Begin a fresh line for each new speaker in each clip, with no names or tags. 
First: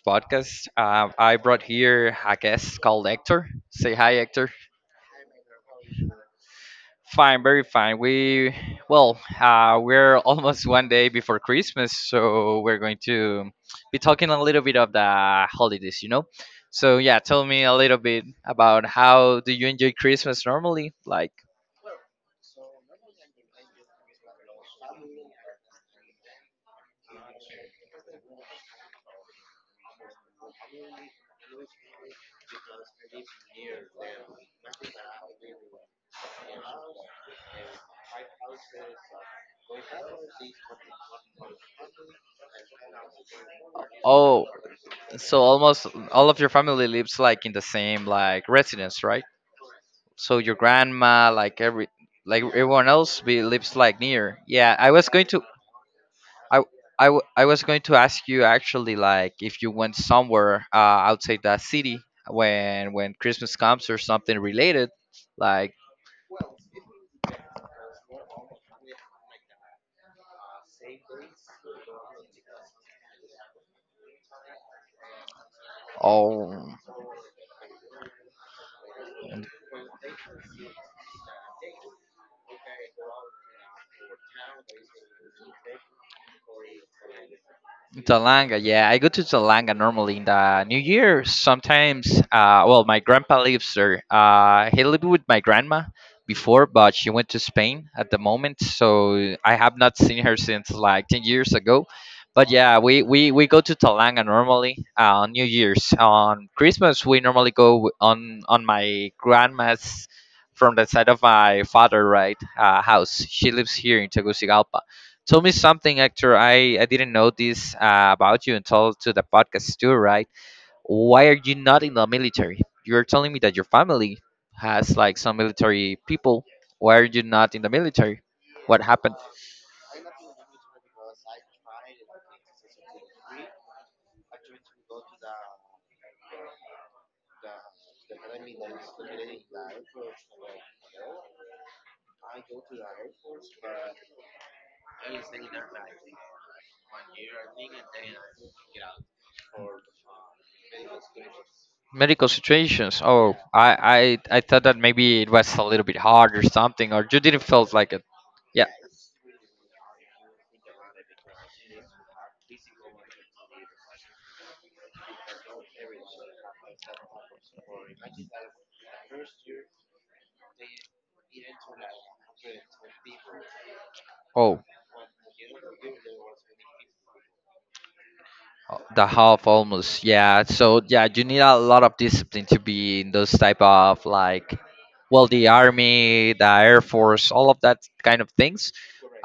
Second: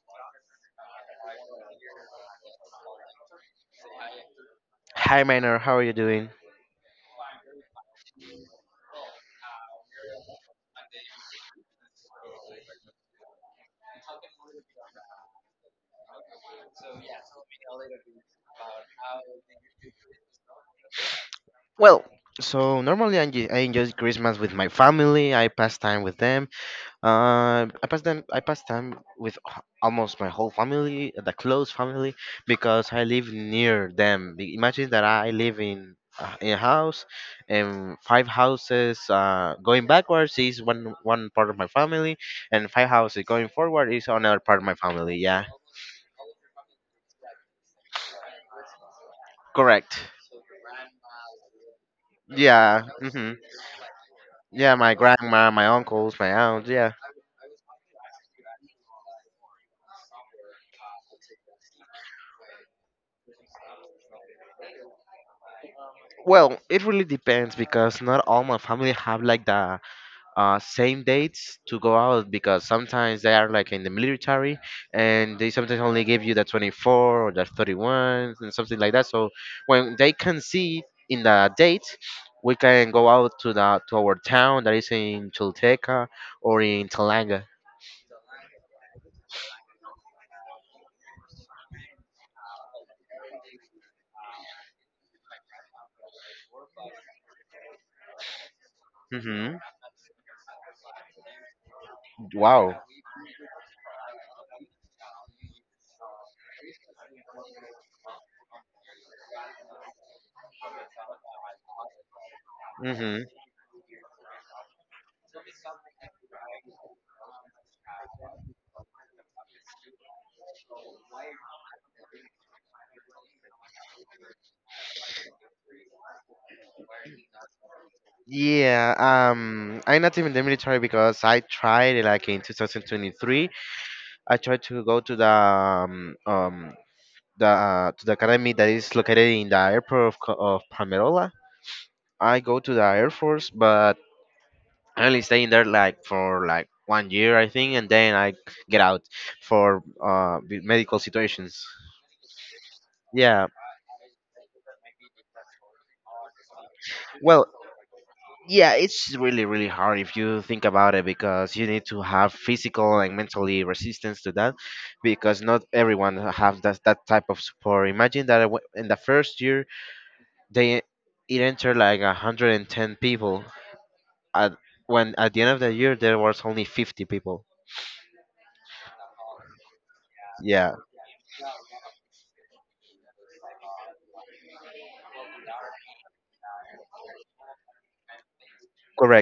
podcast. I brought here a guest called Hector. Say hi, Hector.
Hi, Minor. How are you doing?
Fine, very fine. We're almost 1 day before Christmas, so we're going to be talking a little bit of the holidays, you know? So, yeah, tell me a little bit about how do you enjoy Christmas normally? Like,
Well, so normally I enjoy Christmas with my family. I pass time with them. I pass them. I pass time with almost my whole family, the close family, because I live near them. Imagine that I live in a house, and five houses. Going backwards is one part of my family, and five houses going forward is another
oh,
part of my family.
so
Yeah,
almost all of your family lives like in the same like residence, right?
correct.
So your grandma, like
Yeah.
everyone else,
hmm
be, lives like near.
Yeah,
Yeah,
my grandma, my uncles, my
I,
aunts. Yeah.
I was going to ask you actually, like if you went somewhere outside that city when Christmas comes or something related, like
Well, it really depends because not all my family have like the same dates to go out because sometimes they are like in the military and they sometimes only give you the
oh.
24 or the 31 and something like that. So when they can see in the date, we can go out to the to our town that is in Chilteca or in Talanga.
Talanga, yeah. I go to Talanga normally in the New Year. My grandpa lives there. He lived with my grandma before, but she went to Spain at the moment, so I
Hmm
have not seen her since like 10 years ago. But
Wow.
yeah, we go to Talanga normally on New Year's. On Christmas, we normally go on my grandma's from the side of my father,
Mm-hmm.
house. She lives here in Tegucigalpa. Tell me something, Hector. I didn't know this about you until to the podcast too, right? Why are you not in the military? You're telling me that your family has like some military people. Why are you not in the military? What
Yeah,
happened?
I'm not even in the military because I tried it, like in 2023. I tried to go to the to the academy that is located in the airport of, of Palmerola. I go to the Air Force, but I only stay in there like for like 1 year, I think, and then I get out for the medical situations.
Medical situations.
Yeah.
I thought that maybe it was a little bit hard or something, or you didn't
Well.
felt like it. Yeah.
Yeah, it's really, really hard if you think about it because you need to have physical and mentally resistance to that because not everyone have that type of support. Imagine that in the first year they it entered like 110 people at
Oh,
when at the end of the year there was only 50 people.
uh, the half almost, yeah,
Yeah,
so yeah, you need a lot of discipline to be in those type of like, well, the army, the air force, all of that kind of things.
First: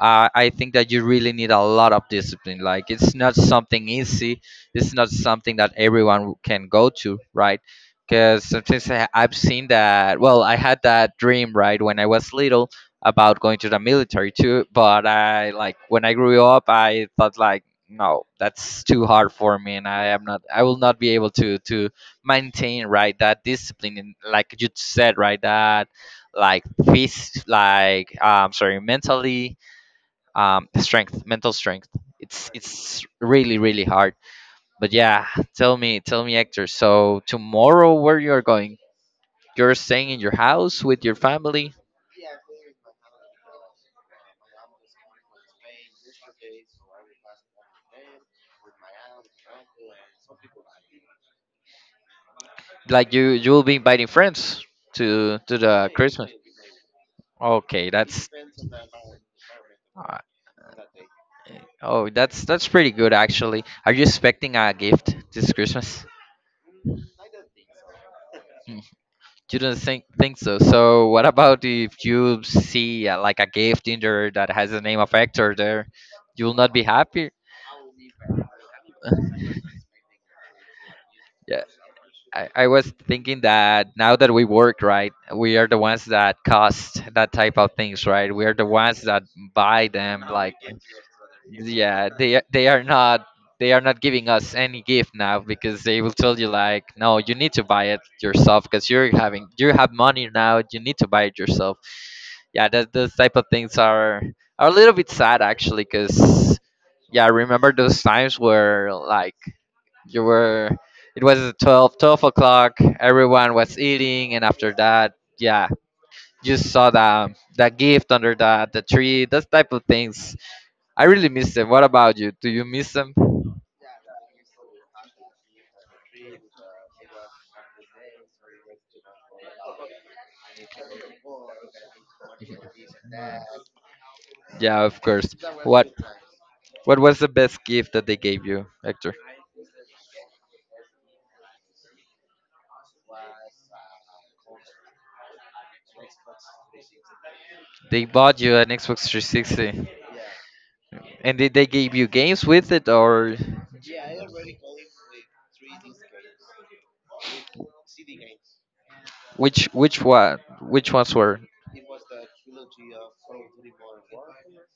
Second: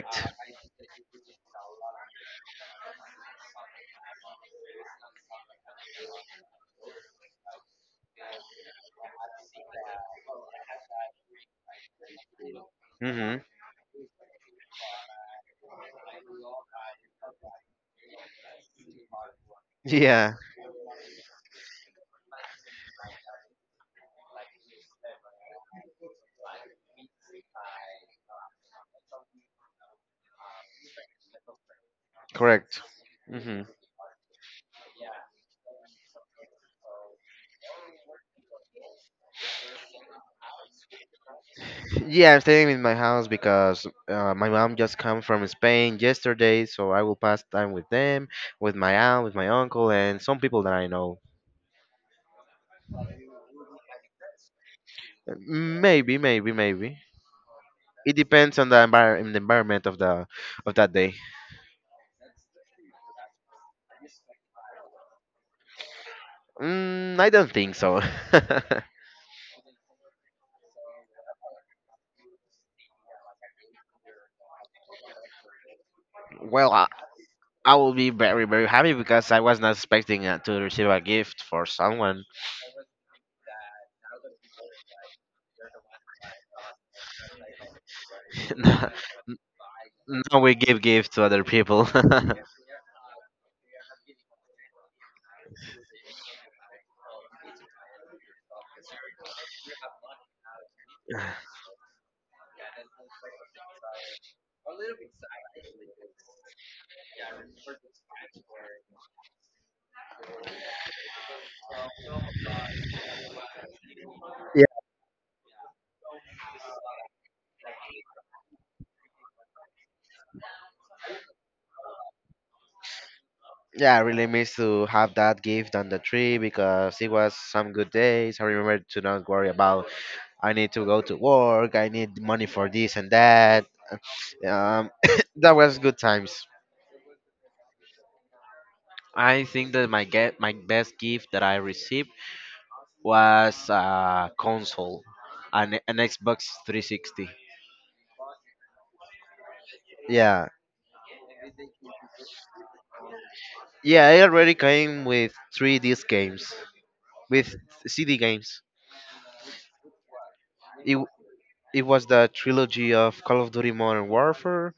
I think that you really need a lot of discipline. Like, it's not something easy, it's not something that everyone can go to, right? Because sometimes I've seen that, well, I had that dream, right, when I was little about
Mhm.
going to the military too, but I like when I grew up I thought like no, that's too hard for me and
Yeah,
I will not be able to maintain, right, that discipline, and like you said, right, that like peace, like, sorry, mentally, strength, mental strength. it's
correct.
it's really
Mhm.
really hard. But yeah, tell me, Hector, so tomorrow where you're going, you're staying in your house with your family.
Yeah, I'm staying in my house because my mom just come from Spain yesterday, so I will pass time with them, with my aunt, with my uncle, and some people that I know.
Like, you will be inviting friends to the
Maybe,
Christmas.
maybe, maybe.
Okay,
It
that's,
depends on the envir- in the environment of the of that day.
oh, that's pretty good actually. Are you expecting a gift this Christmas?
Mm, I don't think so.
Mm, you don't think so. So what about if you see like a gift in there that has the name of Hector there? You will
Well,
not be happy.
I will be very very happy because I was not expecting to receive a gift
Yeah,
for someone.
I was thinking that now that we work, right, we are the ones that cost that type of things, right? We are the ones that buy them.
Now we
Like,
give gifts to other people.
yeah, they are not giving us any gift now because they will tell you like no, you need to buy it yourself, because you're having you have money now, you need to buy
Yeah,
it yourself. Yeah, that those type of things are a little bit sad actually, because yeah, I remember those times where like you were it was 12 12 o'clock, everyone was eating, and after that, yeah, you saw the gift under the tree, those type of things. I really miss them. What about you? Do you miss them?
yeah, I really miss to have that gift on the tree because it was some good days. I remember to not worry about I need to go to work, I need money for this and that.
Yeah,
Um,
of course.
that was
What
good times.
What was the best gift that they gave you, Hector?
I think that my best gift that I received was a console, an Xbox 360.
They bought you an Xbox 360,
Yeah,
and did they gave you games with it, or
yeah, I already came with three disc games, with CD games.
which
It
ones were?
it was the trilogy of Call of Duty Modern Warfare.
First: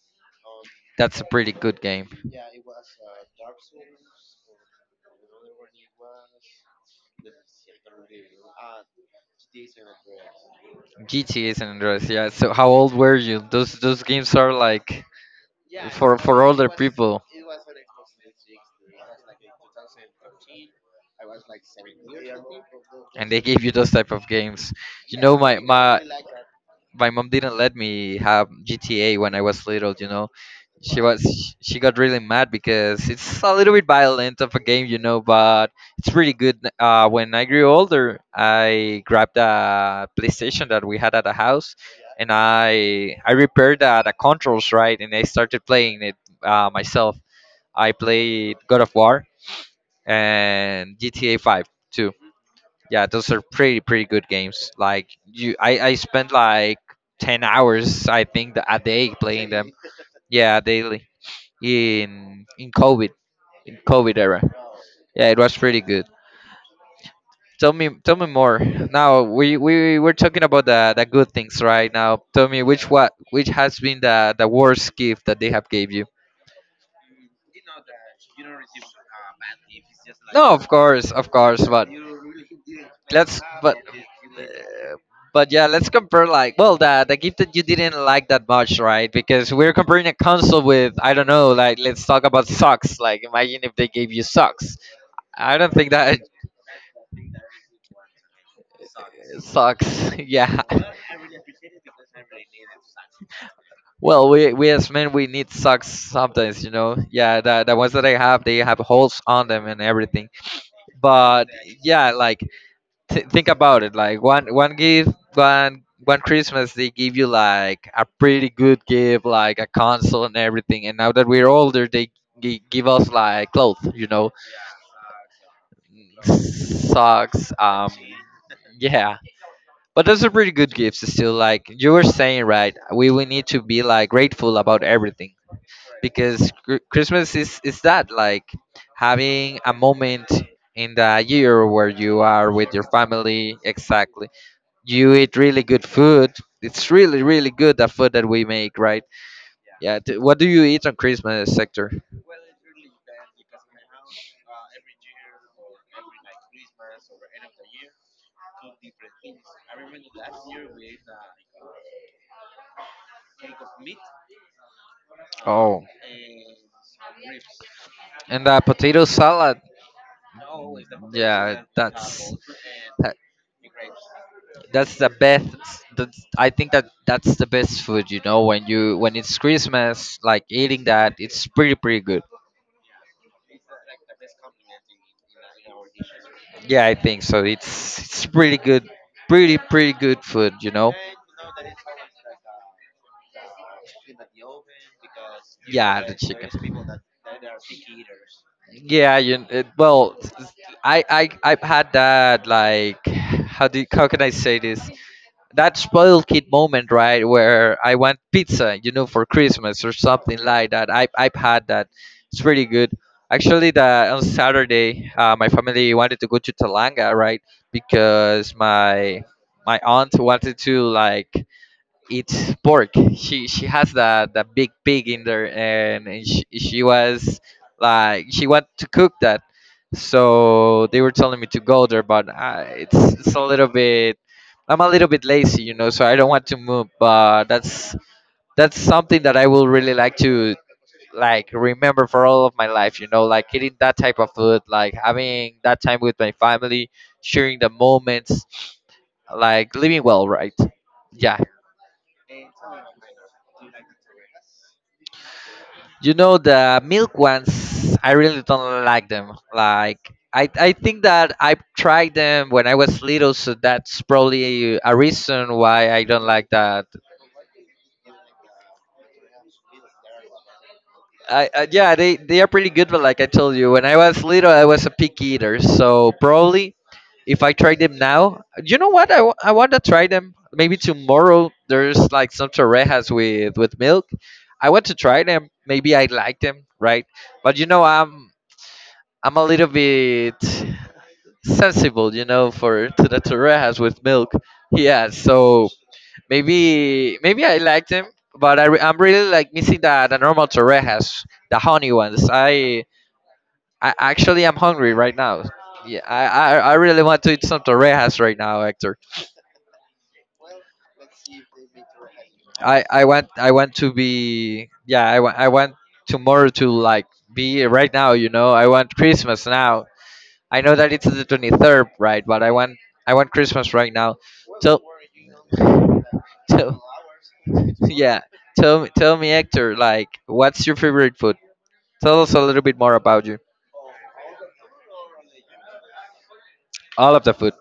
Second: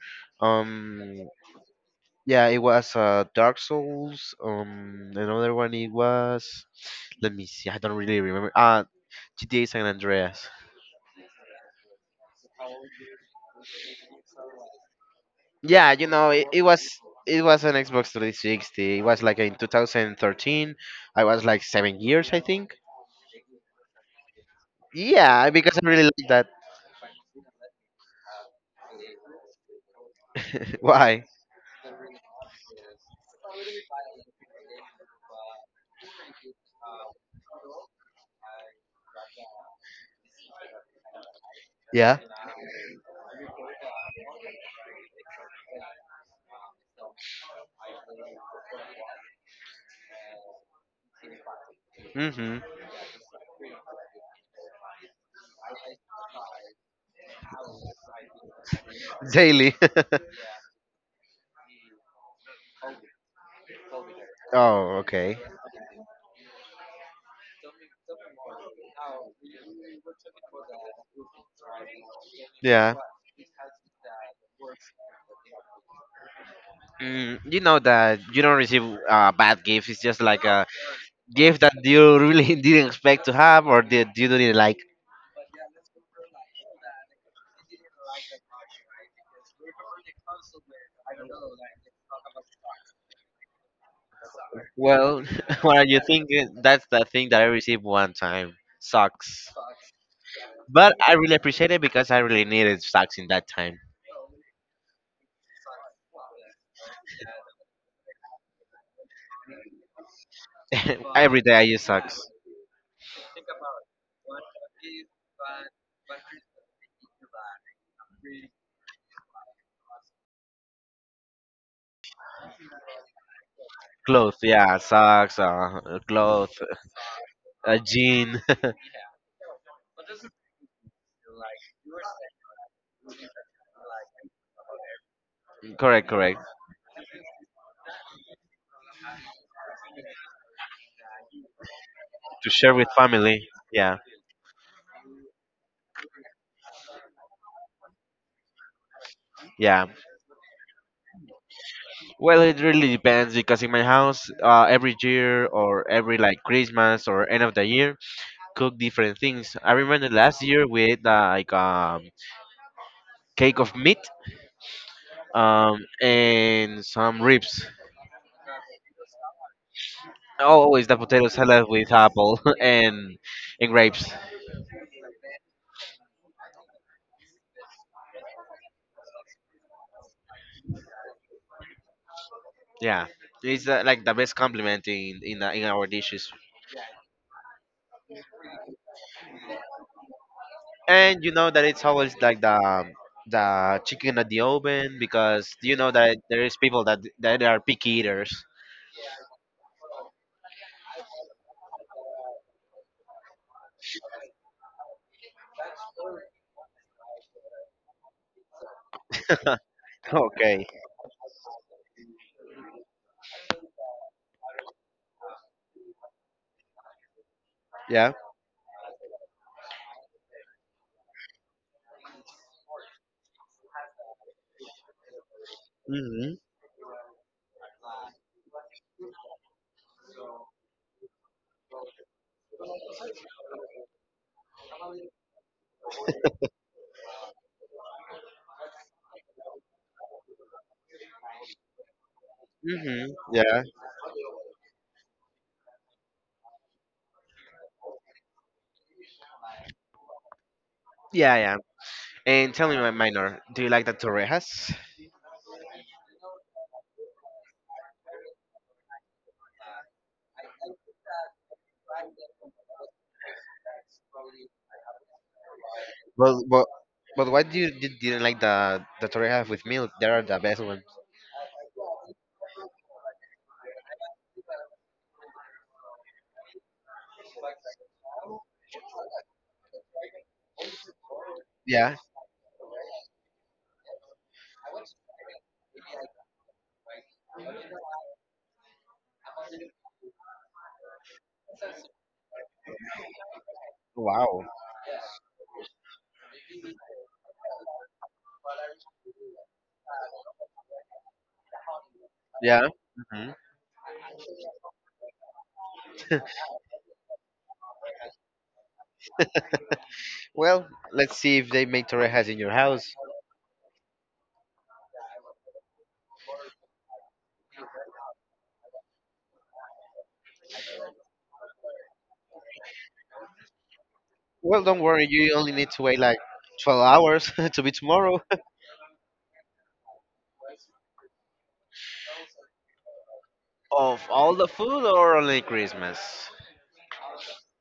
That's a
Um,
pretty good game.
yeah, it was Dark Souls. Another one it was. Let me see. I don't really remember. GTA San Andreas.
GTA San Andreas. Yeah. So how old were you? Those games are like
Yeah, you
for
know,
older people.
it was an Xbox 360. It was like in 2013. I was like 7 years, I think.
And they gave you those type of games. You know,
Yeah, because I really like that.
my mom didn't let me have GTA when I was little. She was
Why?
she got really mad because it's a little bit violent of a game, you know, but it's really good. When I grew older, I grabbed a PlayStation that we had at the house,
Yeah.
and I repaired the controls, right, and I started playing it myself. I played God of War and GTA 5 too.
Mm-hmm.
Yeah, those are pretty pretty good games. Like you, I spent like 10 hours, I think a day playing them.
Daily.
Yeah, daily in COVID, in COVID era.
Oh,
Yeah,
okay.
it was pretty good. Tell me more. Now we were talking about the good things right now. Tell me which has been the worst gift that they have gave you.
Mm, you know that you don't receive a bad gift. It's just like
No,
a
of
gift
course,
that
but
you really didn't expect to
let's
have, or didn't like.
but yeah, let's compare like, well, the gift that you didn't like that much, right? Because we're comparing a console with, I don't know, like let's talk about socks. Like imagine if they gave you socks.
Well,
I don't
what are
think
you
that,
thinking? That's the thing that I received one time. Socks.
socks, yeah.
But I really appreciate it because I really needed socks in that time.
Well, we as men we need socks sometimes, you know. Yeah, the ones that I have, they have holes on them and everything.
Every
But
day I use
yeah,
socks.
like think about it. Like one one gift, one one Christmas, they give you like a pretty good gift, like a console and everything. And now that we're older, they give us like clothes, you know,
Clothes, yeah, socks, clothes,
socks.
a jean.
Yeah. But those are pretty good gifts still. Like you were saying, right? We need to be like grateful about everything,
Correct, correct.
because Christmas is that like having a moment in the year where you are
To
with
share
your
with family.
family.
Yeah,
Exactly. You eat really good food. It's really really good the food that we make, right?
yeah.
Yeah. What do you eat on Christmas, Sector?
Well, it really depends because in my house, every year or every like Christmas or end of the year, cook different things. I remember last year we ate like cake of meat
Oh,
and some ribs.
and the potato salad.
Always the potato
Yeah,
salad with apple and grapes.
that's the best that's, I think that that's the best food, you know, when you when it's Christmas, like eating that, it's pretty pretty good.
Yeah, it's like the best compliment in our dishes.
Yeah, I think so, it's pretty good, pretty pretty good food, you know.
And you know that it's always like the chicken at the oven because you know
Yeah, the
that there
chicken,
is people that are picky eaters.
yeah, well, I've had that, like, how do how can I say this, that spoiled kid moment, right, where I want pizza, you know, for Christmas or something
Okay.
like that. I've had that. It's pretty good. Actually, the on Saturday, my family wanted to go to Talanga, right,
Yeah.
because my aunt wanted to like, it's pork. She has the big pig in there, and
Mhm.
she was like she wanted to cook that. So they were telling me to go there, but it's a little bit. I'm a little bit lazy, you know, so I don't want to move. But that's something that I will really like to like remember for all of my life, you
Mhm.
know, like
Yeah.
eating that type of food, like having that time with my family, sharing the moments, like living well, right?
Yeah.
Yeah,
Yeah. And tell me, my minor, do you like the torrejas?
you know the milk ones, I really don't like them. Like I think that I tried them when I was little, so that's probably a reason why I don't
Well,
like
well,
that.
but why do you didn't like the torrejas with milk? They are the best one.
I yeah, they are pretty good, but like I told you, when I was little, I was a picky eater, so probably if I try them now, you know what? I want to try them. Maybe tomorrow
Yeah.
there's like some torrejas with milk. I want to try them. Maybe I like them, right? But you know, I'm a little bit sensible, you know, for to the torrejas with milk.
Wow.
Yeah, so maybe I like them, but I'm really like missing the normal torrejas, the honey ones.
Yeah. Mhm.
I actually am hungry right now. Yeah, I really want to eat some torrejas right now, Hector.
Well, let's see if they make torrejas in your house.
I want to be yeah I want tomorrow to like be right now. You know, I want Christmas now. I know that it's the 23rd, right? But I want Christmas right now.
Well,
So,
don't worry. You only need to wait like
so,
12 hours to be tomorrow.
yeah. Tell me, Hector. Like, what's your favorite food? Tell us a little bit more about you.
Of all the food or only Christmas?
All of the food.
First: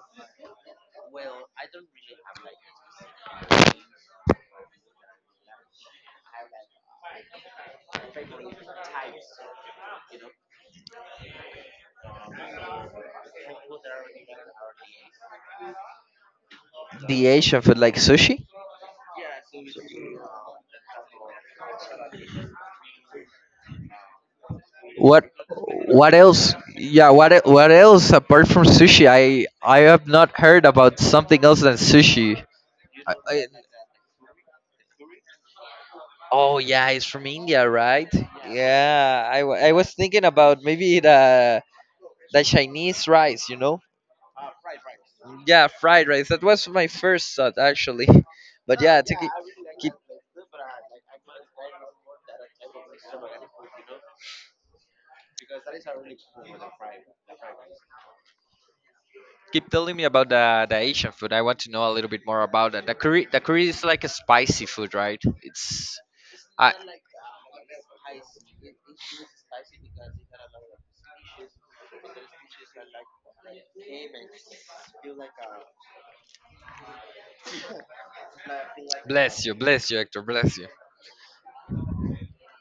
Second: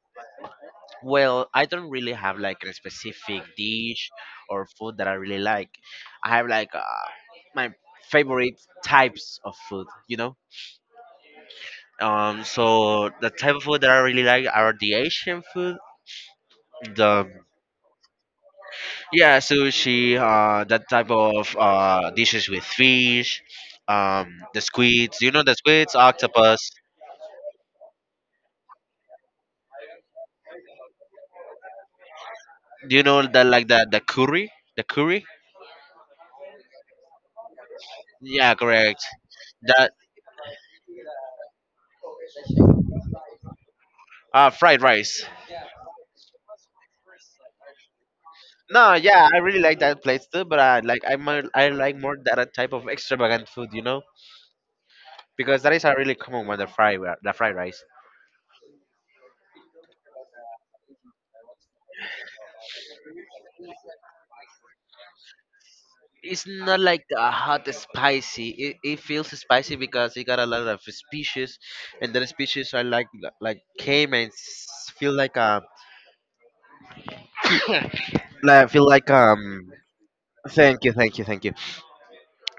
Well, I don't really have like a specific dish or food that I really like. I have like my favorite types of food, you know. So the type of food that I really like are the Asian food,
The
the
Asian food, like sushi.
yeah sushi, that type of dishes with fish, um, the squids.
What
You know the squids,
what else?
octopus.
Yeah, what what else apart from sushi? I have not heard about something else than sushi.
Do you
I,
know that
I,
like the curry, the curry?
oh yeah, it's from India, right?
Yeah, correct.
Yeah, I
That
was thinking about maybe the Chinese rice, you know?
fried rice.
Yeah, fried rice. That was my first thought actually. But
No,
yeah, to
yeah, I really like
keep
that place too, but I like more that type of extravagant food, you know, because that is a really common one, the the fried rice.
keep telling me about the Asian food. I want to know a little bit more about that. The curry is like a spicy food, right? It's
It's
I
not like a hot spicy. It feels spicy because it got a lot of species, and the species are like feel like a like, feel like
bless you, Hector, bless you.
thank you, thank you, thank you.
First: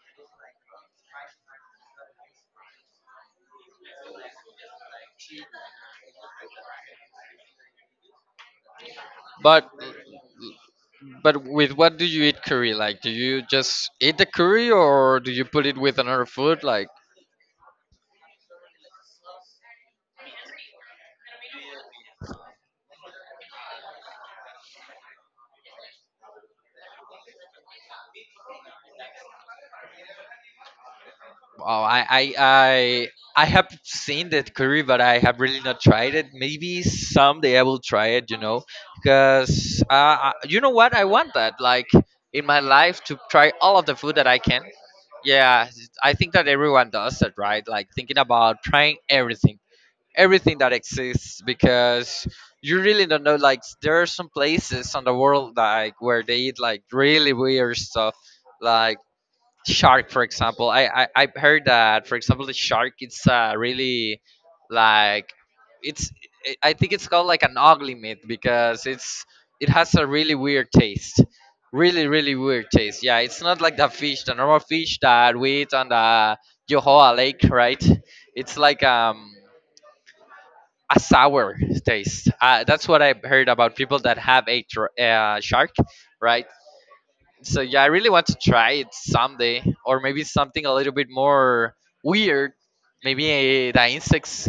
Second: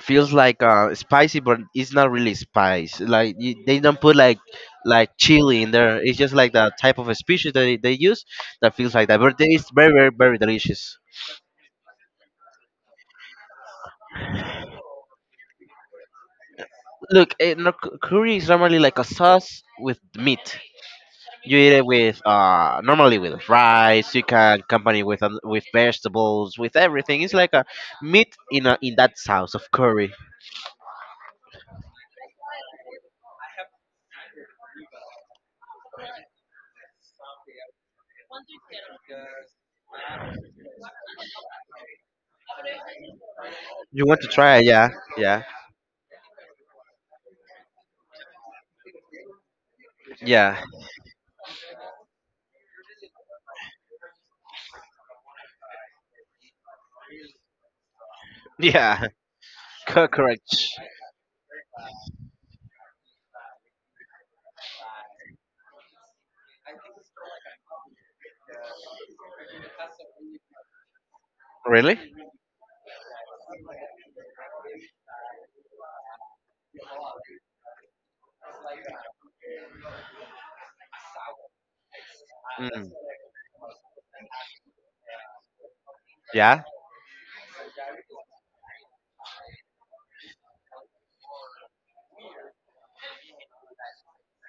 Feels like spicy but it's not really spice like they don't put like chili in there. It's just like the type of a species that they use that feels like that but
But
it's very very very delicious.
But with what do you eat curry? Like, do you just eat the curry, or do you put it with another food? Like,
Look no, curry is normally like a sauce with meat. You eat it with normally with rice. You can accompany with vegetables, with everything. It's like a meat in that sauce of curry.
oh, I have seen that curry, but I have really not tried it. Maybe someday I will try it. You know, because You know what? I want that. Like in my life, to try all of the
You
food
want
that
to
I
try
can.
it, yeah. Yeah.
Yeah, I think that everyone does that, right? Like thinking about trying everything
Yeah.
that exists because you really don't know, like there are some places on the world like where they eat like really weird stuff like
Yeah. Co-
shark, for
correct.
example. I've heard that, for example, the shark, it's really like, it's I think it's called like an ugly meat because it's, it has a really weird taste,
Really.
really really weird taste. Yeah, it's not like the fish, the normal fish that we eat on the Johoa Lake, right? It's like a sour taste. That's
Mm.
what I heard about people that have shark, right?
Yeah.
So yeah, I really want to try it someday, or maybe something a little bit more weird. Maybe the insects.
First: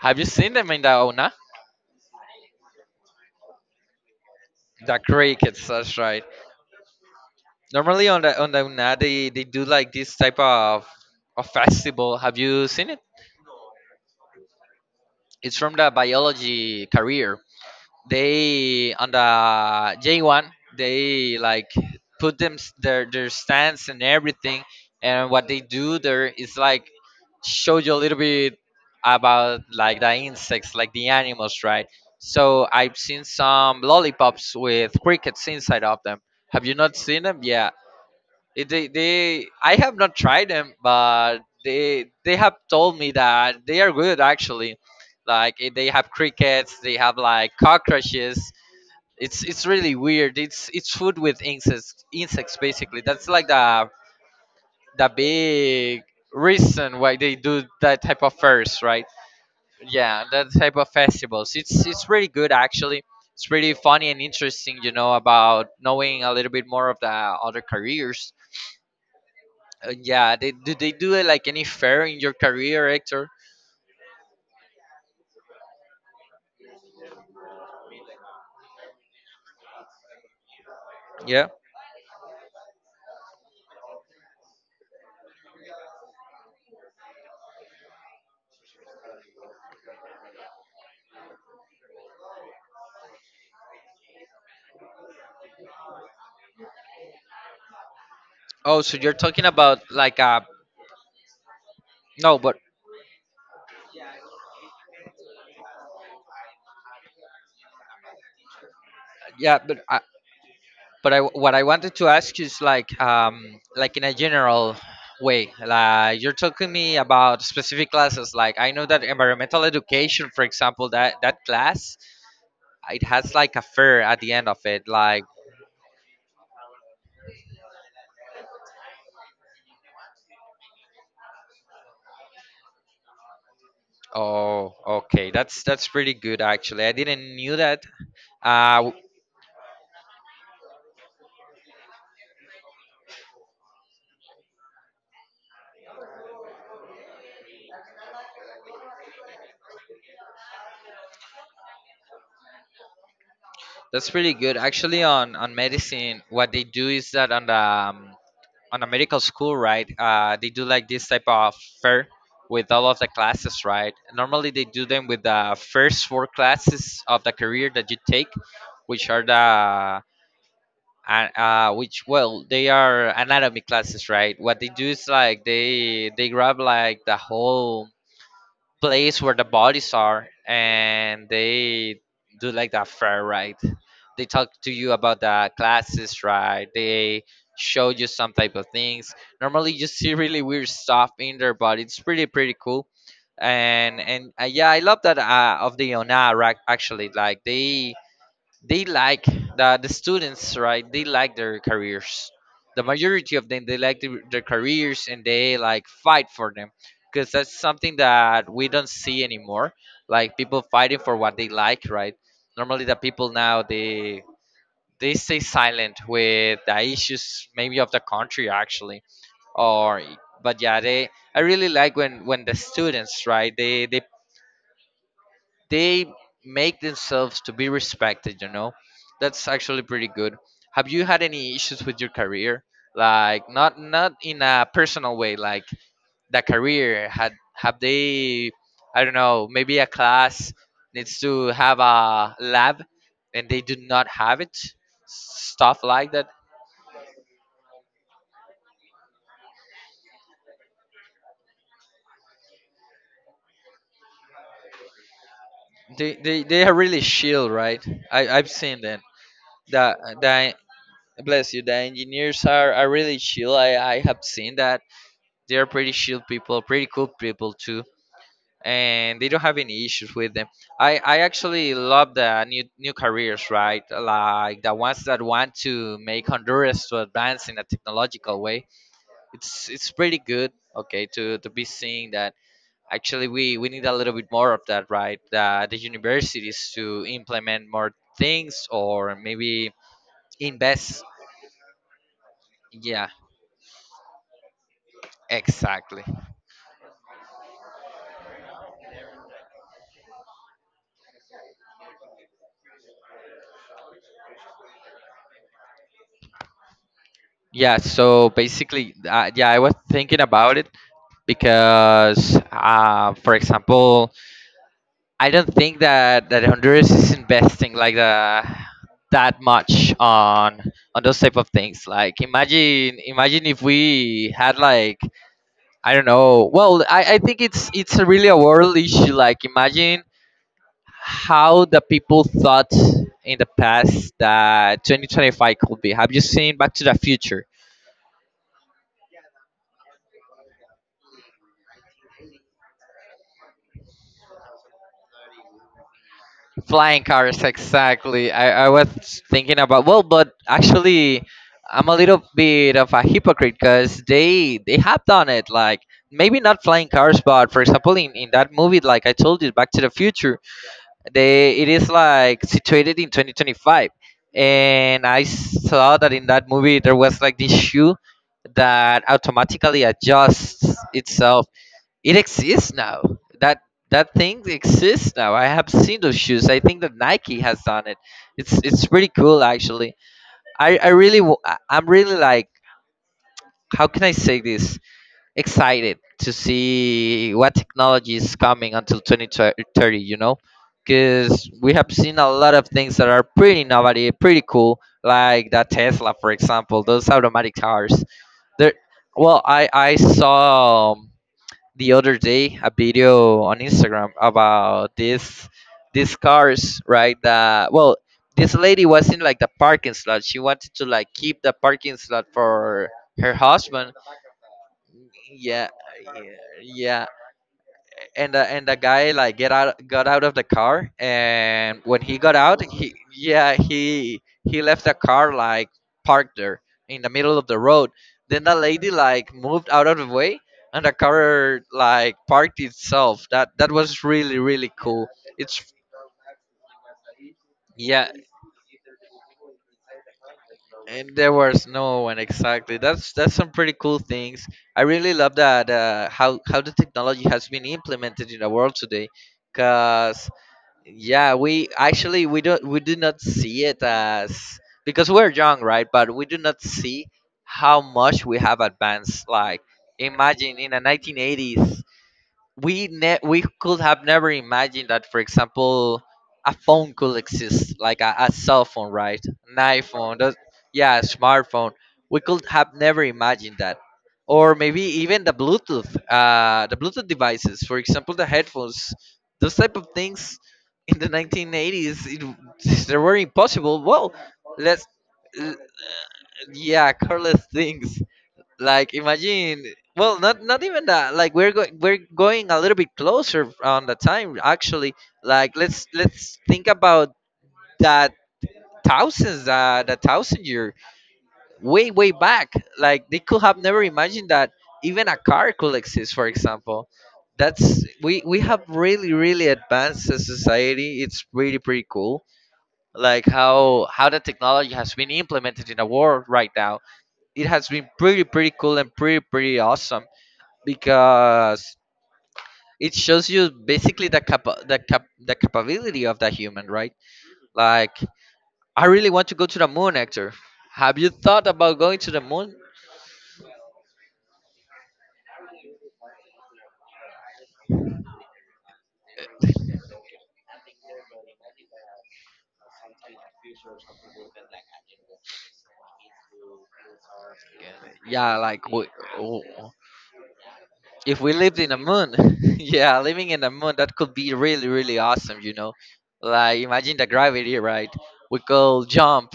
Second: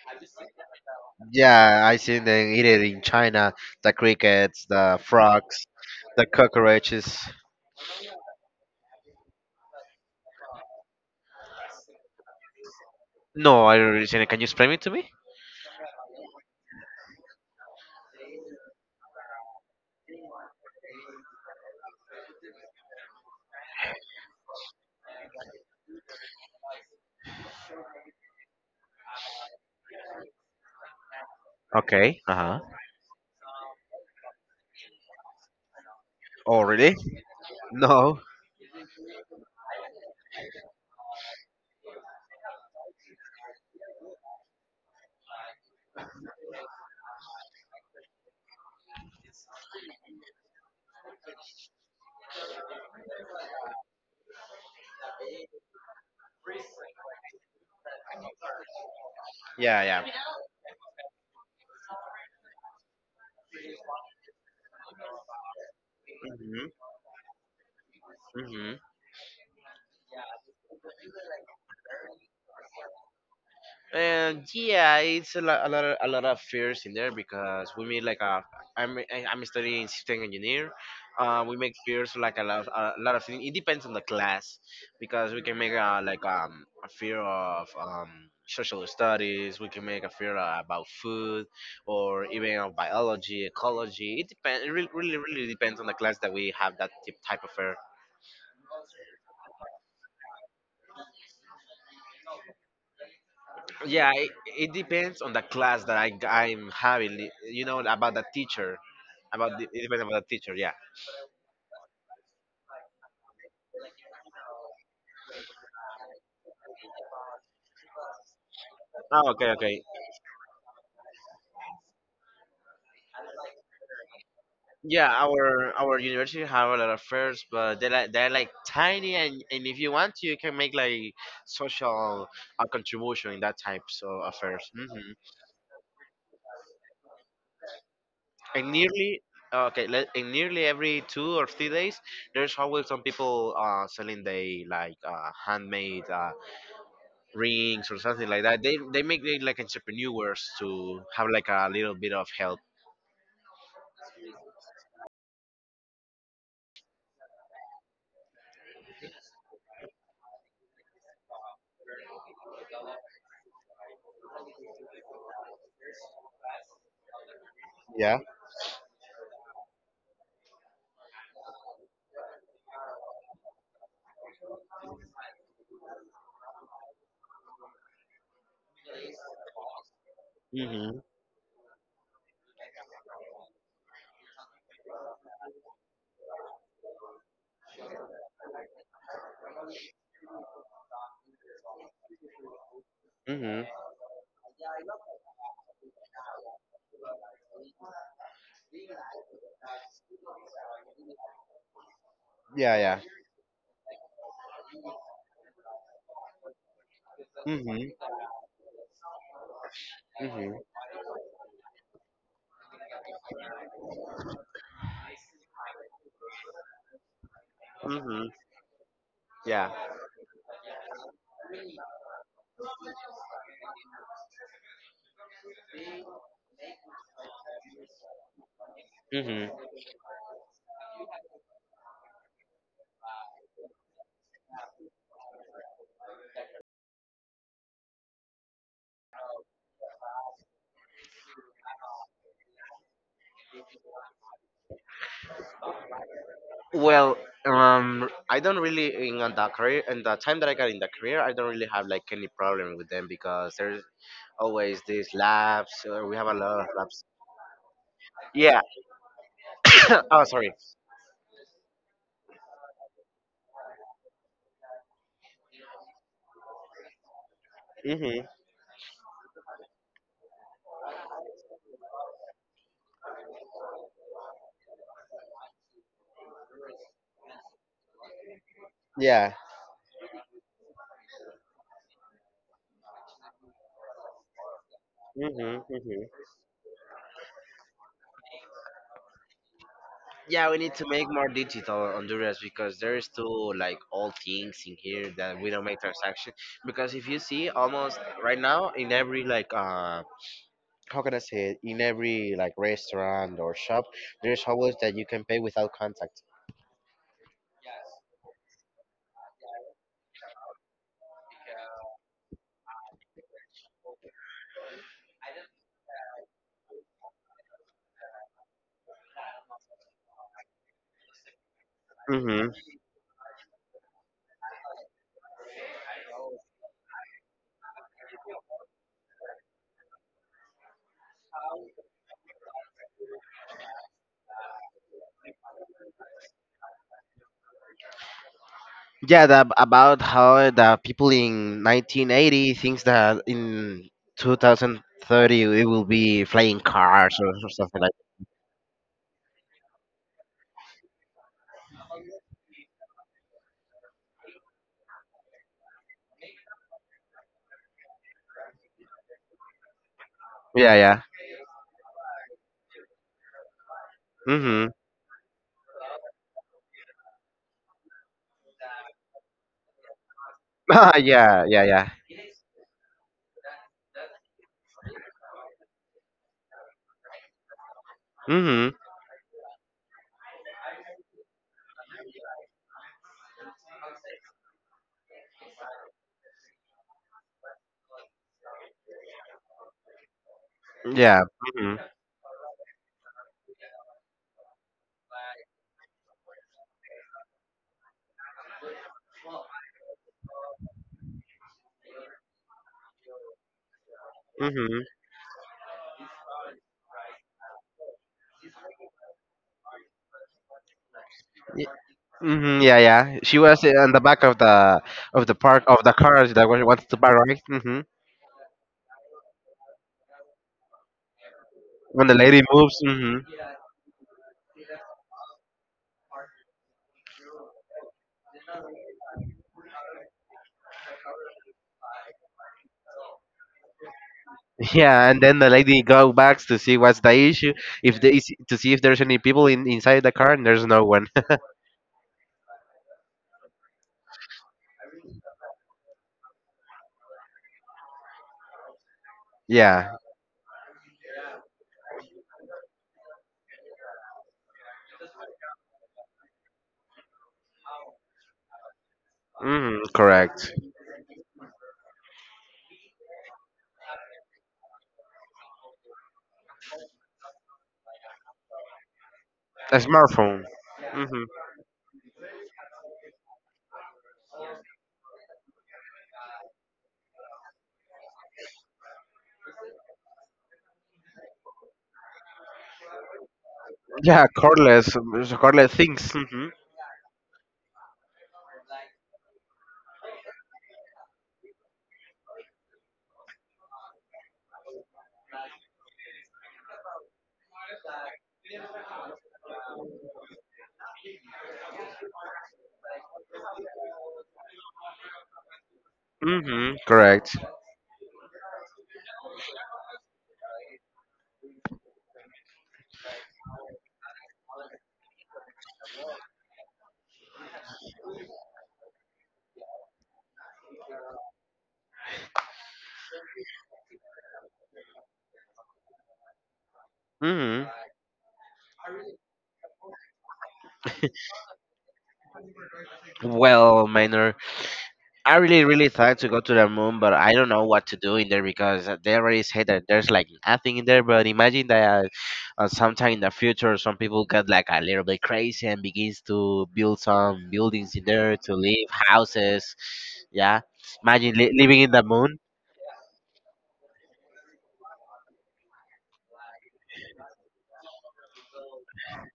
Have you seen them in the Una?
Yeah, I seen them eat it in China. The crickets,
The
the
crickets.
frogs,
That's right.
the cockroaches.
Normally on the Una, they do like this type of festival. Have you seen it?
No, I don't really see it. Can you explain it to me?
It's from the biology career. They on the J1, they like put their stance and everything, and what they do there is like show you a little bit about like the insects, like the animals, right?
Okay. Uh huh.
So I've seen some lollipops with crickets inside of them.
Oh,
Have you
really?
not seen them? Yeah.
No.
They I have not tried them, but they have told me that they are good, actually. Like they have crickets, they have like cockroaches. It's really weird. It's food with insects, insects basically. That's like the big reason why they do that type of fairs, right?
Yeah, yeah.
Yeah, that type of festivals. It's really good, actually. It's really funny and interesting, you know, about knowing a little bit more of the other careers.
hmm
Yeah, they do it like any fair in your career, Hector?
And yeah, it's a lot of fears in there because we made like a. I'm studying system engineer.
Yeah.
We make fears like a lot of things. It depends on the class because we can make a, like a fear of social studies. We can make a fear about food or even of biology, ecology. It depends. It really, really, really depends on the class that we have that type of fear.
Oh, so you're talking about like no, but
Yeah, it depends on the class that I'm having. You know about the teacher about
yeah,
the, it depends about the teacher, yeah.
but I, what I wanted to ask is like in a general way, like you're talking me about specific classes. Like I know that
Oh, okay,
environmental
okay.
education, for example, that that class, it has like a fair at the end of it.
Yeah,
Like,
our university have a lot of fairs, but they're like tiny, and if you want to, you can make like social contribution in that type so affairs.
oh,
Hmm
okay, that's pretty good, actually. I didn't knew that.
And
Uh, w-
nearly okay, and nearly every 2 or 3 days, there's always some people selling they like handmade rings or something like that. They make it like entrepreneurs to have like a little bit of help.
that's pretty good, actually. On medicine, what they do is that on the on a medical school, right, they do like this type of fair with all of the classes, right? Normally, they do them with the first four classes of the career that you
Yeah.
take, which are the which well, they are anatomy classes, right? What they do is like they grab like the whole place where the bodies are,
Mm-hmm.
and they do like that fair ride. They talk to you about the classes, right? They show you some type of things. Normally, you see really weird stuff in there, but it's pretty pretty cool.
Mm-hmm.
And Yeah, I love that of the Ona, right? Actually, like they like the students, right? They like their careers,
Yeah,
the
yeah.
majority of them. They like their careers, and they like fight for them, because that's
Mhm.
something that we don't see anymore. Like
Mhm.
people fighting for what they like, right? Normally, the people now, they stay silent with the issues, maybe of the
Mhm.
country, actually.
Yeah.
Or, but yeah, they, I really like when the students, right, they make themselves to be respected, you know. That's
Mhm.
actually pretty good. Have you had any issues with your career? Like, not not in a personal way. Like, the career had, have they, I don't know, maybe a class needs to have a lab and they do not have it, stuff like that.
Well, I don't really in on that career, and the time that I got in the career, I don't really have like any problem with them because there's always these labs. We
they
have a
they,
lot
they
of
are really
labs.
chill, right? I, I've
Yeah.
seen that. the,
Oh, sorry.
the, bless you, the engineers are really chill. I have seen that. They are pretty chill people, pretty cool people too,
Mhm.
and they don't have any issues with them. I actually love the new careers, right? Like the ones that want to make Honduras to advance in a technological way.
Yeah.
It's pretty good, okay, to be seeing that. Actually, we need a little bit more of that, right?
Mhm.
The
Mhm.
universities to implement more things or maybe
Yeah, we need to
invest.
make more digital on Honduras because there is
Yeah,
still like all things in here that we don't make
exactly.
transaction. Because if you see, almost right now in every like how can I say it? In every like restaurant or shop, there's always that you can pay without contact.
Yeah, so basically, yeah, I was thinking about it, because for example, I don't think that that Honduras is investing like the that much on those type of things. Like
Mm-hmm.
imagine, imagine if we had like, I don't know. Well, I think it's a really a world issue. Like imagine how the people thought in the past that 2025 could be. Have you seen Back to the Future?
Yeah, that about how the people in 1980 thinks that in 2030 it will be flying
Flying
cars
cars,
or something like.
exactly. I was thinking about, well, but actually, I'm a little bit of a hypocrite because they have done it. Like, maybe not flying cars, but for example, in that movie, like I told you, Back to the Future,
Yeah, yeah.
they, it is like situated in 2025,
Mm-hmm.
and I saw that in that movie there was like this shoe that automatically adjusts
Yeah,
itself.
yeah, yeah.
It exists now. That that thing exists now. I have seen those shoes. I think that Nike has done it.
Mm-hmm.
It's pretty cool, actually. I'm really like, how can I say this? Excited to see what technology is coming until 2030. You know,
Yeah.
because we
Mm-hmm.
have seen a lot of things that are pretty innovative, pretty cool, like the Tesla, for example. Those automatic cars. There. Well, I saw the other day a video on Instagram
Mm-hmm.
about this these cars, right? That, well, this lady was in like the parking slot. She wanted to like keep the parking slot
Mm-hmm, yeah,
for
yeah.
her
She was
husband.
on the back of the park
Yeah,
of the
yeah,
car that was wants to
yeah
buy, right? Mm-hmm.
and the guy like get out got out of the car, and when
When the
he got
lady
out,
moves,
he,
mm-hmm.
yeah, he left the car like parked there in the middle of the road. Then the lady like moved out of the way, and the car like parked itself. That that was really really cool.
Yeah, and then the lady go back to see what's the issue, if
Yeah,
there is to see if there's any people in inside the car, and there's no one.
and there was no one, exactly. That's some pretty cool things. I really love that how the technology has been implemented in the world today,
Yeah,
because, yeah, we actually we don't, we do not see it as, because we're young, right? But we do not see how much we have advanced. Like,
mm, correct.
imagine in the 1980s, we ne- we could have never imagined that, for example, a phone could exist, like a cell phone, right? An
A
iPhone, those,
smartphone.
yeah, a
Mm-hmm.
smartphone. We could have never imagined that. Or maybe even the Bluetooth, the Bluetooth devices, for example, the headphones, those type of things in the 1980s, it, they were impossible. Well,
Yeah,
let's
cordless, so
l-
cordless things. Mm-hmm.
yeah, careless things. Like imagine, well, not not even that. Like we're going, we're going a little bit closer on the time, actually. Like, let's think about that, thousands the thousand year, way way back. Like, they could have never imagined that even a car could exist, for
Mm-hmm.
example.
Correct.
That's, we have really really advanced as society. It's really pretty cool, like how the technology has been implemented in the world right now. It has been pretty pretty cool and pretty pretty awesome, because it shows you basically the capability of that human, right?
Hmm
Like, I really want to go to the moon, Hector. Have you thought about going to the moon?
Well, Minor, I really, really thought to go to the moon, but I don't know what to do in there because they already said that there's like nothing in there. But imagine that sometime in the future, some people get like a little bit crazy and begins to build some buildings in
Yeah,
there to
like
live
w-
houses. Yeah,
if we
imagine
lived in the
living in the
moon,
moon.
yeah, living in the moon, that could be really really awesome, you know. Like imagine the gravity, right? We could jump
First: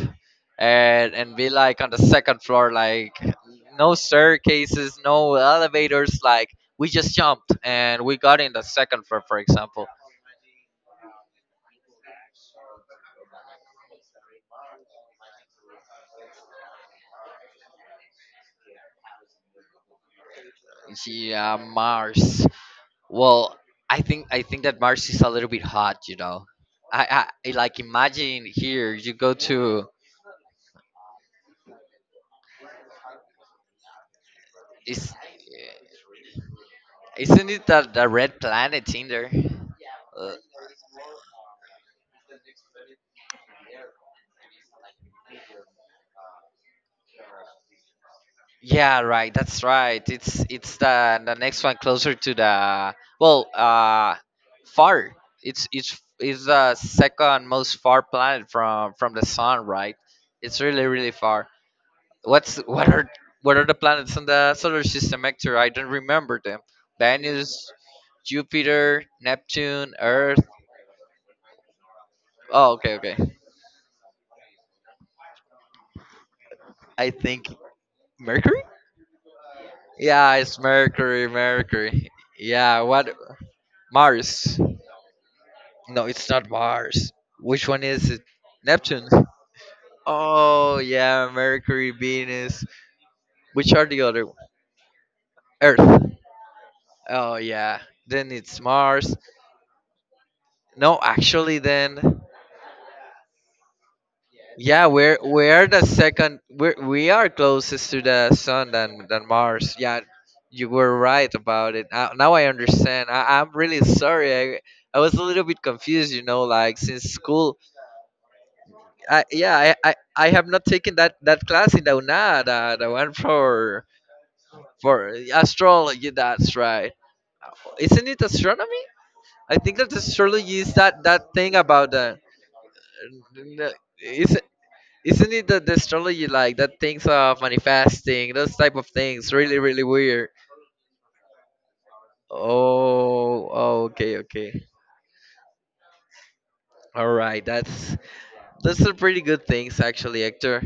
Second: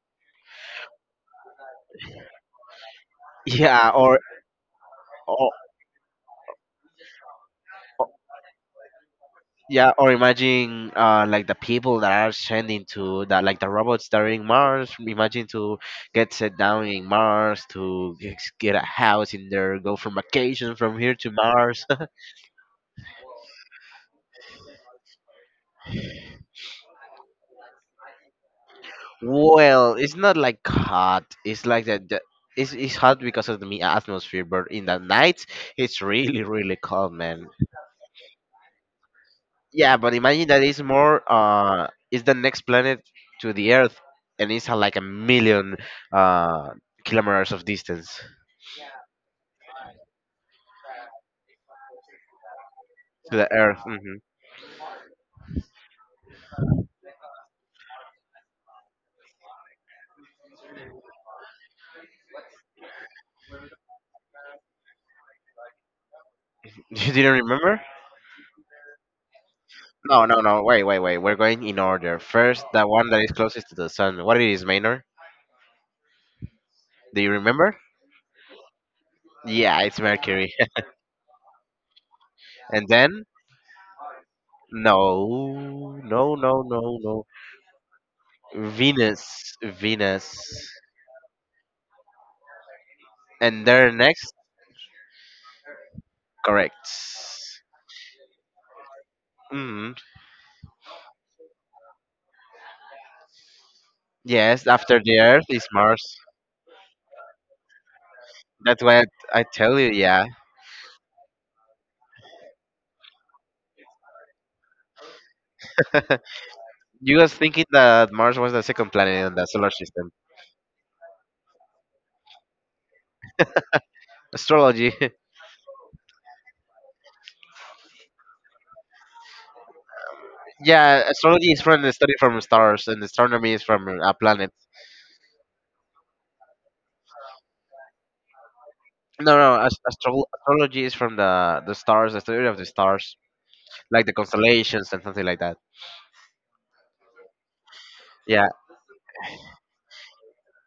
and be like on the second floor, like
Yeah,
no
or
staircases, no elevators. Like, we just jumped and we got in the second floor, for example.
yeah, or imagine like the people that are sending to that, like the robots that are in Mars. Imagine to get set down in Mars, to get a house in there, go from vacation from here to
Yeah,
Mars.
Mars. Well, I think that Mars is a little bit hot, you know. I like imagine here you go to,
Well, it's not like hot. It's like that. It's hot because of the atmosphere, but in the
is,
night, it's really, really cold,
isn't
man.
it the red planet in there?
Yeah, but
Uh,
imagine that it's more. It's the next planet to the Earth, and it's like a million uh kilometers of distance.
Yeah, right. That's right. It's the next one closer to the,
To
well,
the Earth. Hmm
far. It's it's the second most far planet from the sun, right? It's really really far. What's what are what are the planets in the solar system, Hector? I don't remember them.
You didn't
Venus,
remember?
Jupiter, Neptune,
No,
Earth.
no, no. Wait, wait, wait. We're going in order. First,
Oh,
the
okay,
one
okay.
that is closest to the sun. What it is, Maynard?
I
Do you
think
remember?
Mercury.
Yeah, it's
Yeah,
Mercury.
it's Mercury. Mercury. Yeah.
And
What?
then,
Mars.
no,
No,
no,
it's not
no, no,
Mars.
no.
Which one is it? Neptune.
Venus, Venus.
Oh yeah, Mercury, Venus.
And
Which are
then
the other one?
next,
Earth.
correct.
Oh yeah. Then it's Mars.
Mm,
No, actually then
yes,
yeah,
after
we're
the Earth is
we're the
Mars.
second we are closest to the sun
That's why
than
I
Mars.
tell you,
Yeah,
yeah.
you were right about it. Now I understand. I'm really sorry. I was a little bit confused, you know, like since
You was
school
thinking that Mars was the second
I,
planet in the solar
yeah, I, I,
system.
I have not taken that class in the UNA, the one
Astrology.
for astrology. That's right. Isn't it astronomy? I think that astrology is that,
Yeah,
that
astrology
thing
is from
about
the study
the.
from stars, and astronomy is from
Is
planets.
isn't it the astrology like that things of manifesting those type of things?
No,
Really,
no,
really weird.
astrology is from the stars, the study of the stars,
Oh,
like the
okay.
constellations and something like that.
All right, that's
Yeah,
those are pretty good things actually, Hector.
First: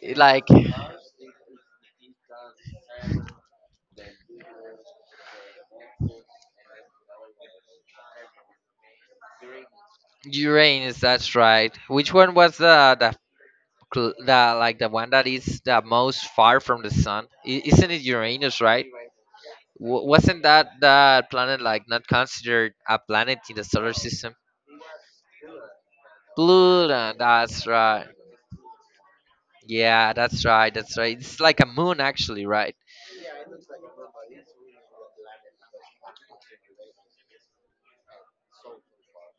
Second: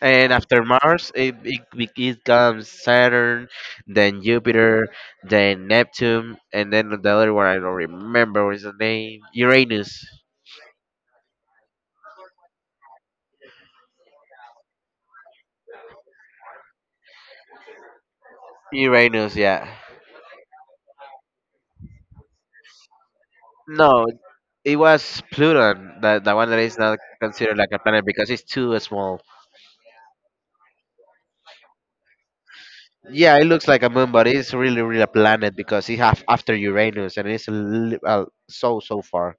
and
Like
after Mars, it comes Saturn, then Jupiter, then Neptune, and then the other one I don't remember what is the name. Uranus.
Uranus, that's right. Which one was the like the one that is the most far from the sun isn't it uranus, right?
Uranus, yeah.
Wasn't that that planet like not considered a planet in the solar
No,
system?
it was Pluto, the one that is not
Pluto,
considered
that's
like a planet
right.
because it's too small.
Yeah, that's right. It's like a moon actually, right?
Yeah, it looks like a moon, but it's really, really a planet because it's half after Uranus and it's so, so far.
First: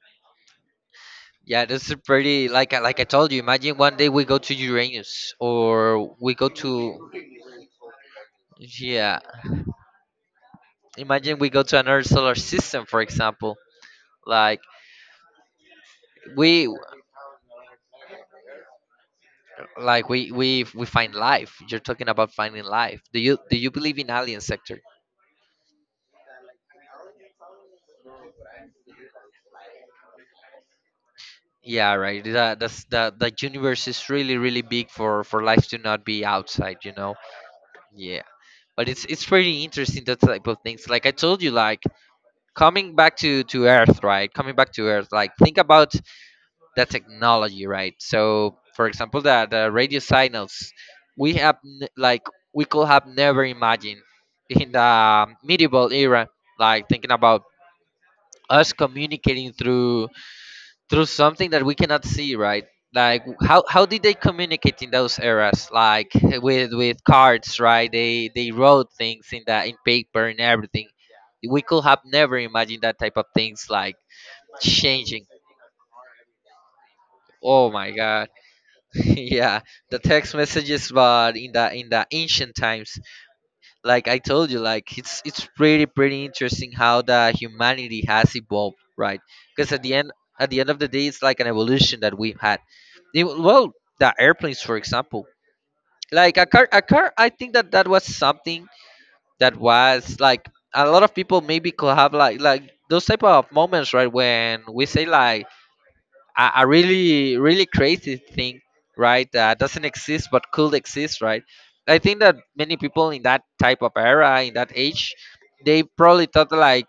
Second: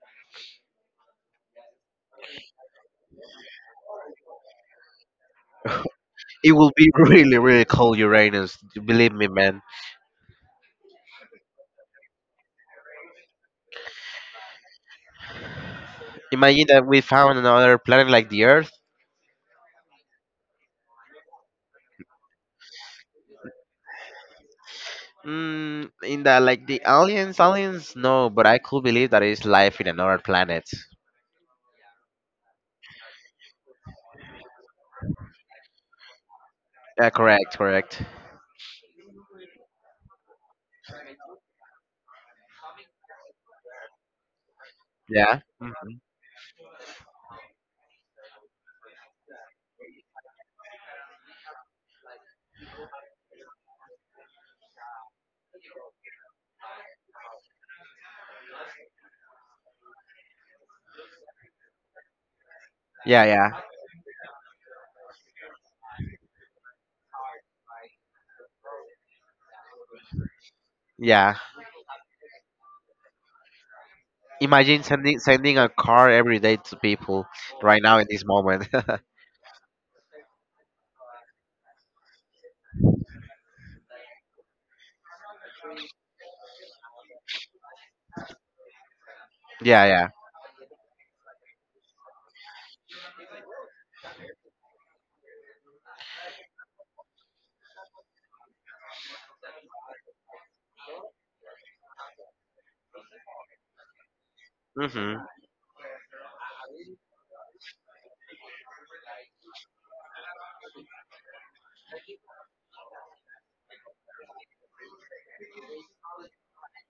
Yeah, this is pretty like like I told you, imagine one day we go to uranus or we go
It
to
will be really, really cold Uranus. Believe
yeah,
me, man.
imagine we go to another solar system, for example, like
Imagine
we
that we found another planet like the Earth.
Like we find life. You're talking about finding life. Do you believe in alien sector?
Mm, in the like the aliens, aliens, no, but I could believe that it's life in another planet.
Yeah, right. The universe is really really big for life to not be outside. You
Yeah,
know.
correct, correct.
Yeah, but it's pretty interesting that type of things. Like I told you, like coming back to Earth, right? Coming back to Earth, like
Yeah,
think
mm,
about the technology, right? So, for example, the radio signals we have like we could have never imagined in the medieval era. Like thinking about us communicating through through something that we cannot see, right?
yeah,
Like
yeah,
how did they communicate in those eras? Like with cards, right? They wrote things in that in paper and everything.
yeah.
We could have never imagined that type of things like
Imagine sending
changing.
sending a car every day to people
Oh
right
my
now in this
god.
moment.
yeah. The text messages but in the ancient times. Like I told you, like it's pretty pretty interesting how the humanity has evolved, right? Because
Yeah, yeah.
at the end of the day, it's like an evolution that we've had. It- well, the airplanes, for example, like a car, a car. I think that that was something that was like a lot of people maybe could have like those type of moments, right? When we say
Mhm.
like a really really crazy thing, right, that doesn't exist but could exist, right? I think that many people in that type of era in that age they probably thought like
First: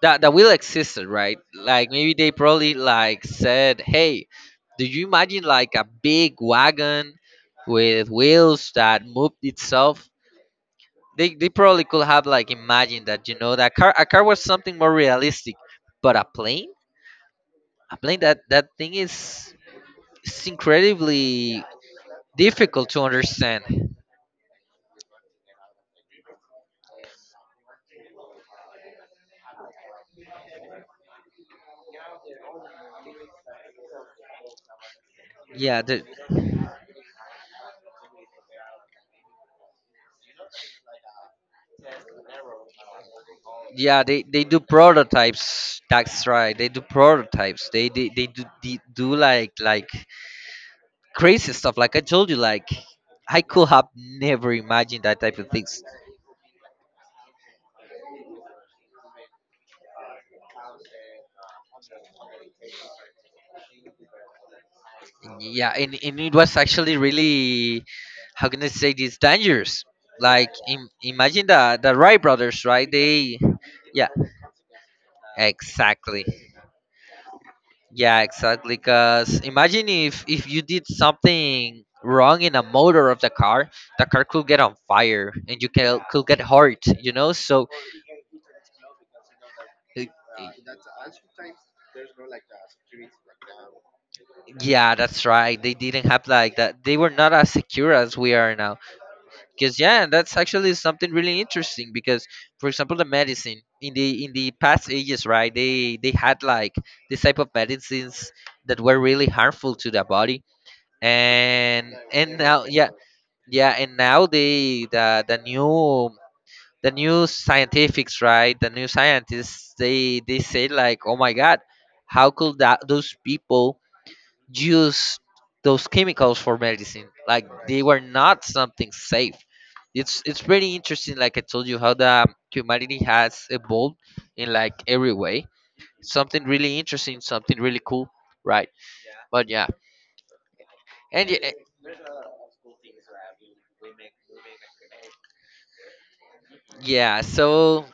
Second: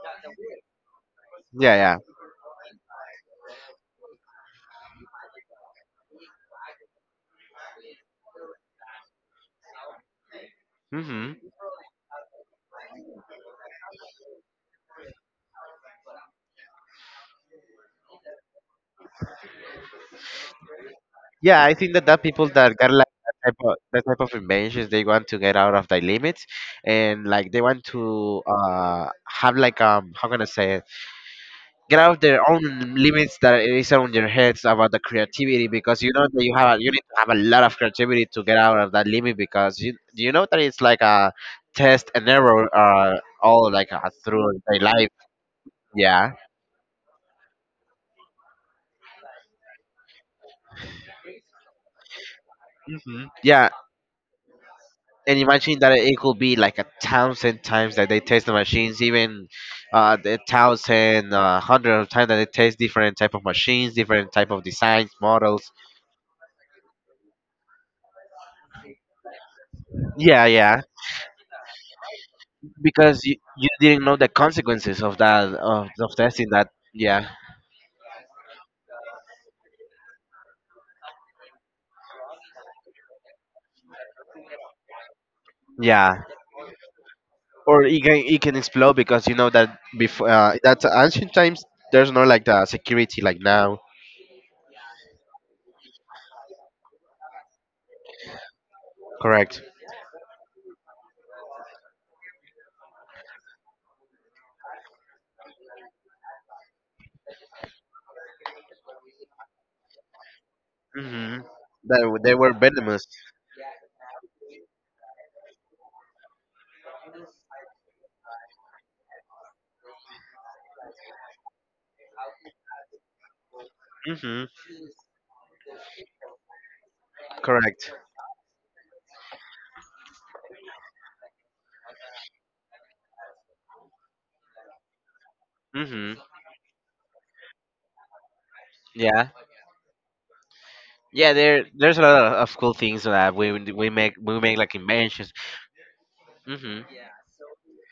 that that will existed, right?
Yeah,
Like
yeah.
maybe they probably like said, hey, do you imagine like a big wagon with wheels that moved itself? they,
Mhm.
they probably could have like imagined that, you know, that car a car was something more realistic, but a plane that that thing is it's
Yeah,
incredibly
I think that that people that
difficult
got
to
like that type of
understand.
inventions, they want to get out of their limits, and like they want to have like how can I say it? Get out of their own limits that it is on your heads about the creativity
Yeah, the,
because you know that you have a, you need to have a lot of creativity to get out of that limit because you know that it's like a test and error all like
yeah, they
through
do
their life.
prototypes. That's
Yeah.
right. They do prototypes. They do like crazy stuff. Like I told you, like
hmm
I could
Yeah,
have never imagined that type
and
of
imagine
things.
that it could be like a thousand times that they test the machines, even the thousand, hundred of times that they test different type of machines, different type of designs,
Yeah,
models.
and it was actually really, how can I say this, dangerous.
Yeah,
Like
yeah,
imagine the Wright brothers, right?
because
They
you didn't
yeah,
know the consequences of that of
exactly.
testing that. Yeah,
Yeah, exactly. Because imagine if you did something wrong in a motor of the car could get on fire and
yeah,
could get hurt. You know, so
or it can explode because you know that
uh,
before that ancient times there's no like the security like now.
yeah, that's right. They didn't have like that. They were not as secure as we are now.
Correct.
Because yeah, that's actually something really interesting. Because for example, the medicine in the past ages, right? They had like this type of medicines that were really harmful to the body.
Mm-hmm. That
And
they were
now, yeah,
venomous.
yeah and now they the new the new scientifics right the new scientists they say like oh my god how could that those people
Mm-hmm.
use those chemicals for medicine, like right, they
Correct.
were not something safe. It's pretty interesting like I told you how the humanity has evolved in like every way,
Mm-hmm.
something really interesting, something really cool, right?
Yeah.
But yeah, and
Yeah.
y- eh,
There, there's a lot of cool things that we make like inventions. Mm-hmm.
yeah, so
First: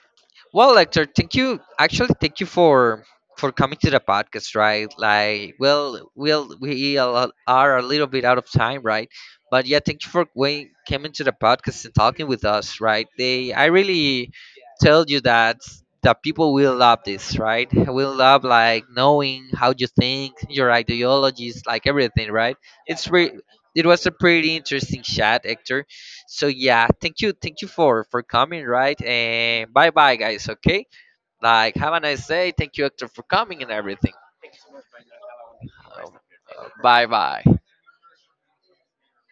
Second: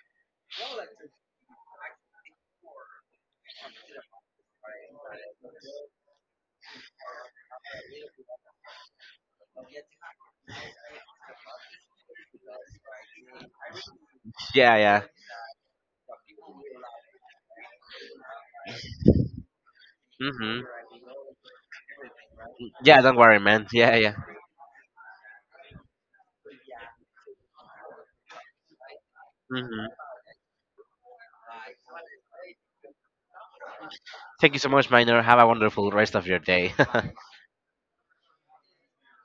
well, Hector, thank you. Actually, thank you for coming to the podcast, right? Like, well, we'll we a lot- are a little bit out of time, right? But yeah, thank you for when coming to the podcast and talking with us, right? They, I really
Yeah. Yeah.
tell you that the people will love this, right? Will love like knowing how you think,
Mm-hmm.
your ideologies, like everything, right?
Yeah.
It's
Don't
re-
worry, man.
it
Yeah.
was a
Yeah.
pretty interesting chat, Hector. So yeah, thank you for coming, right? And bye
Mm-hmm.
bye, guys. Okay, like have a nice day. Thank you, Hector, for coming and everything.
Thank you so much, Minor. Have a wonderful rest of your day.
Bye bye.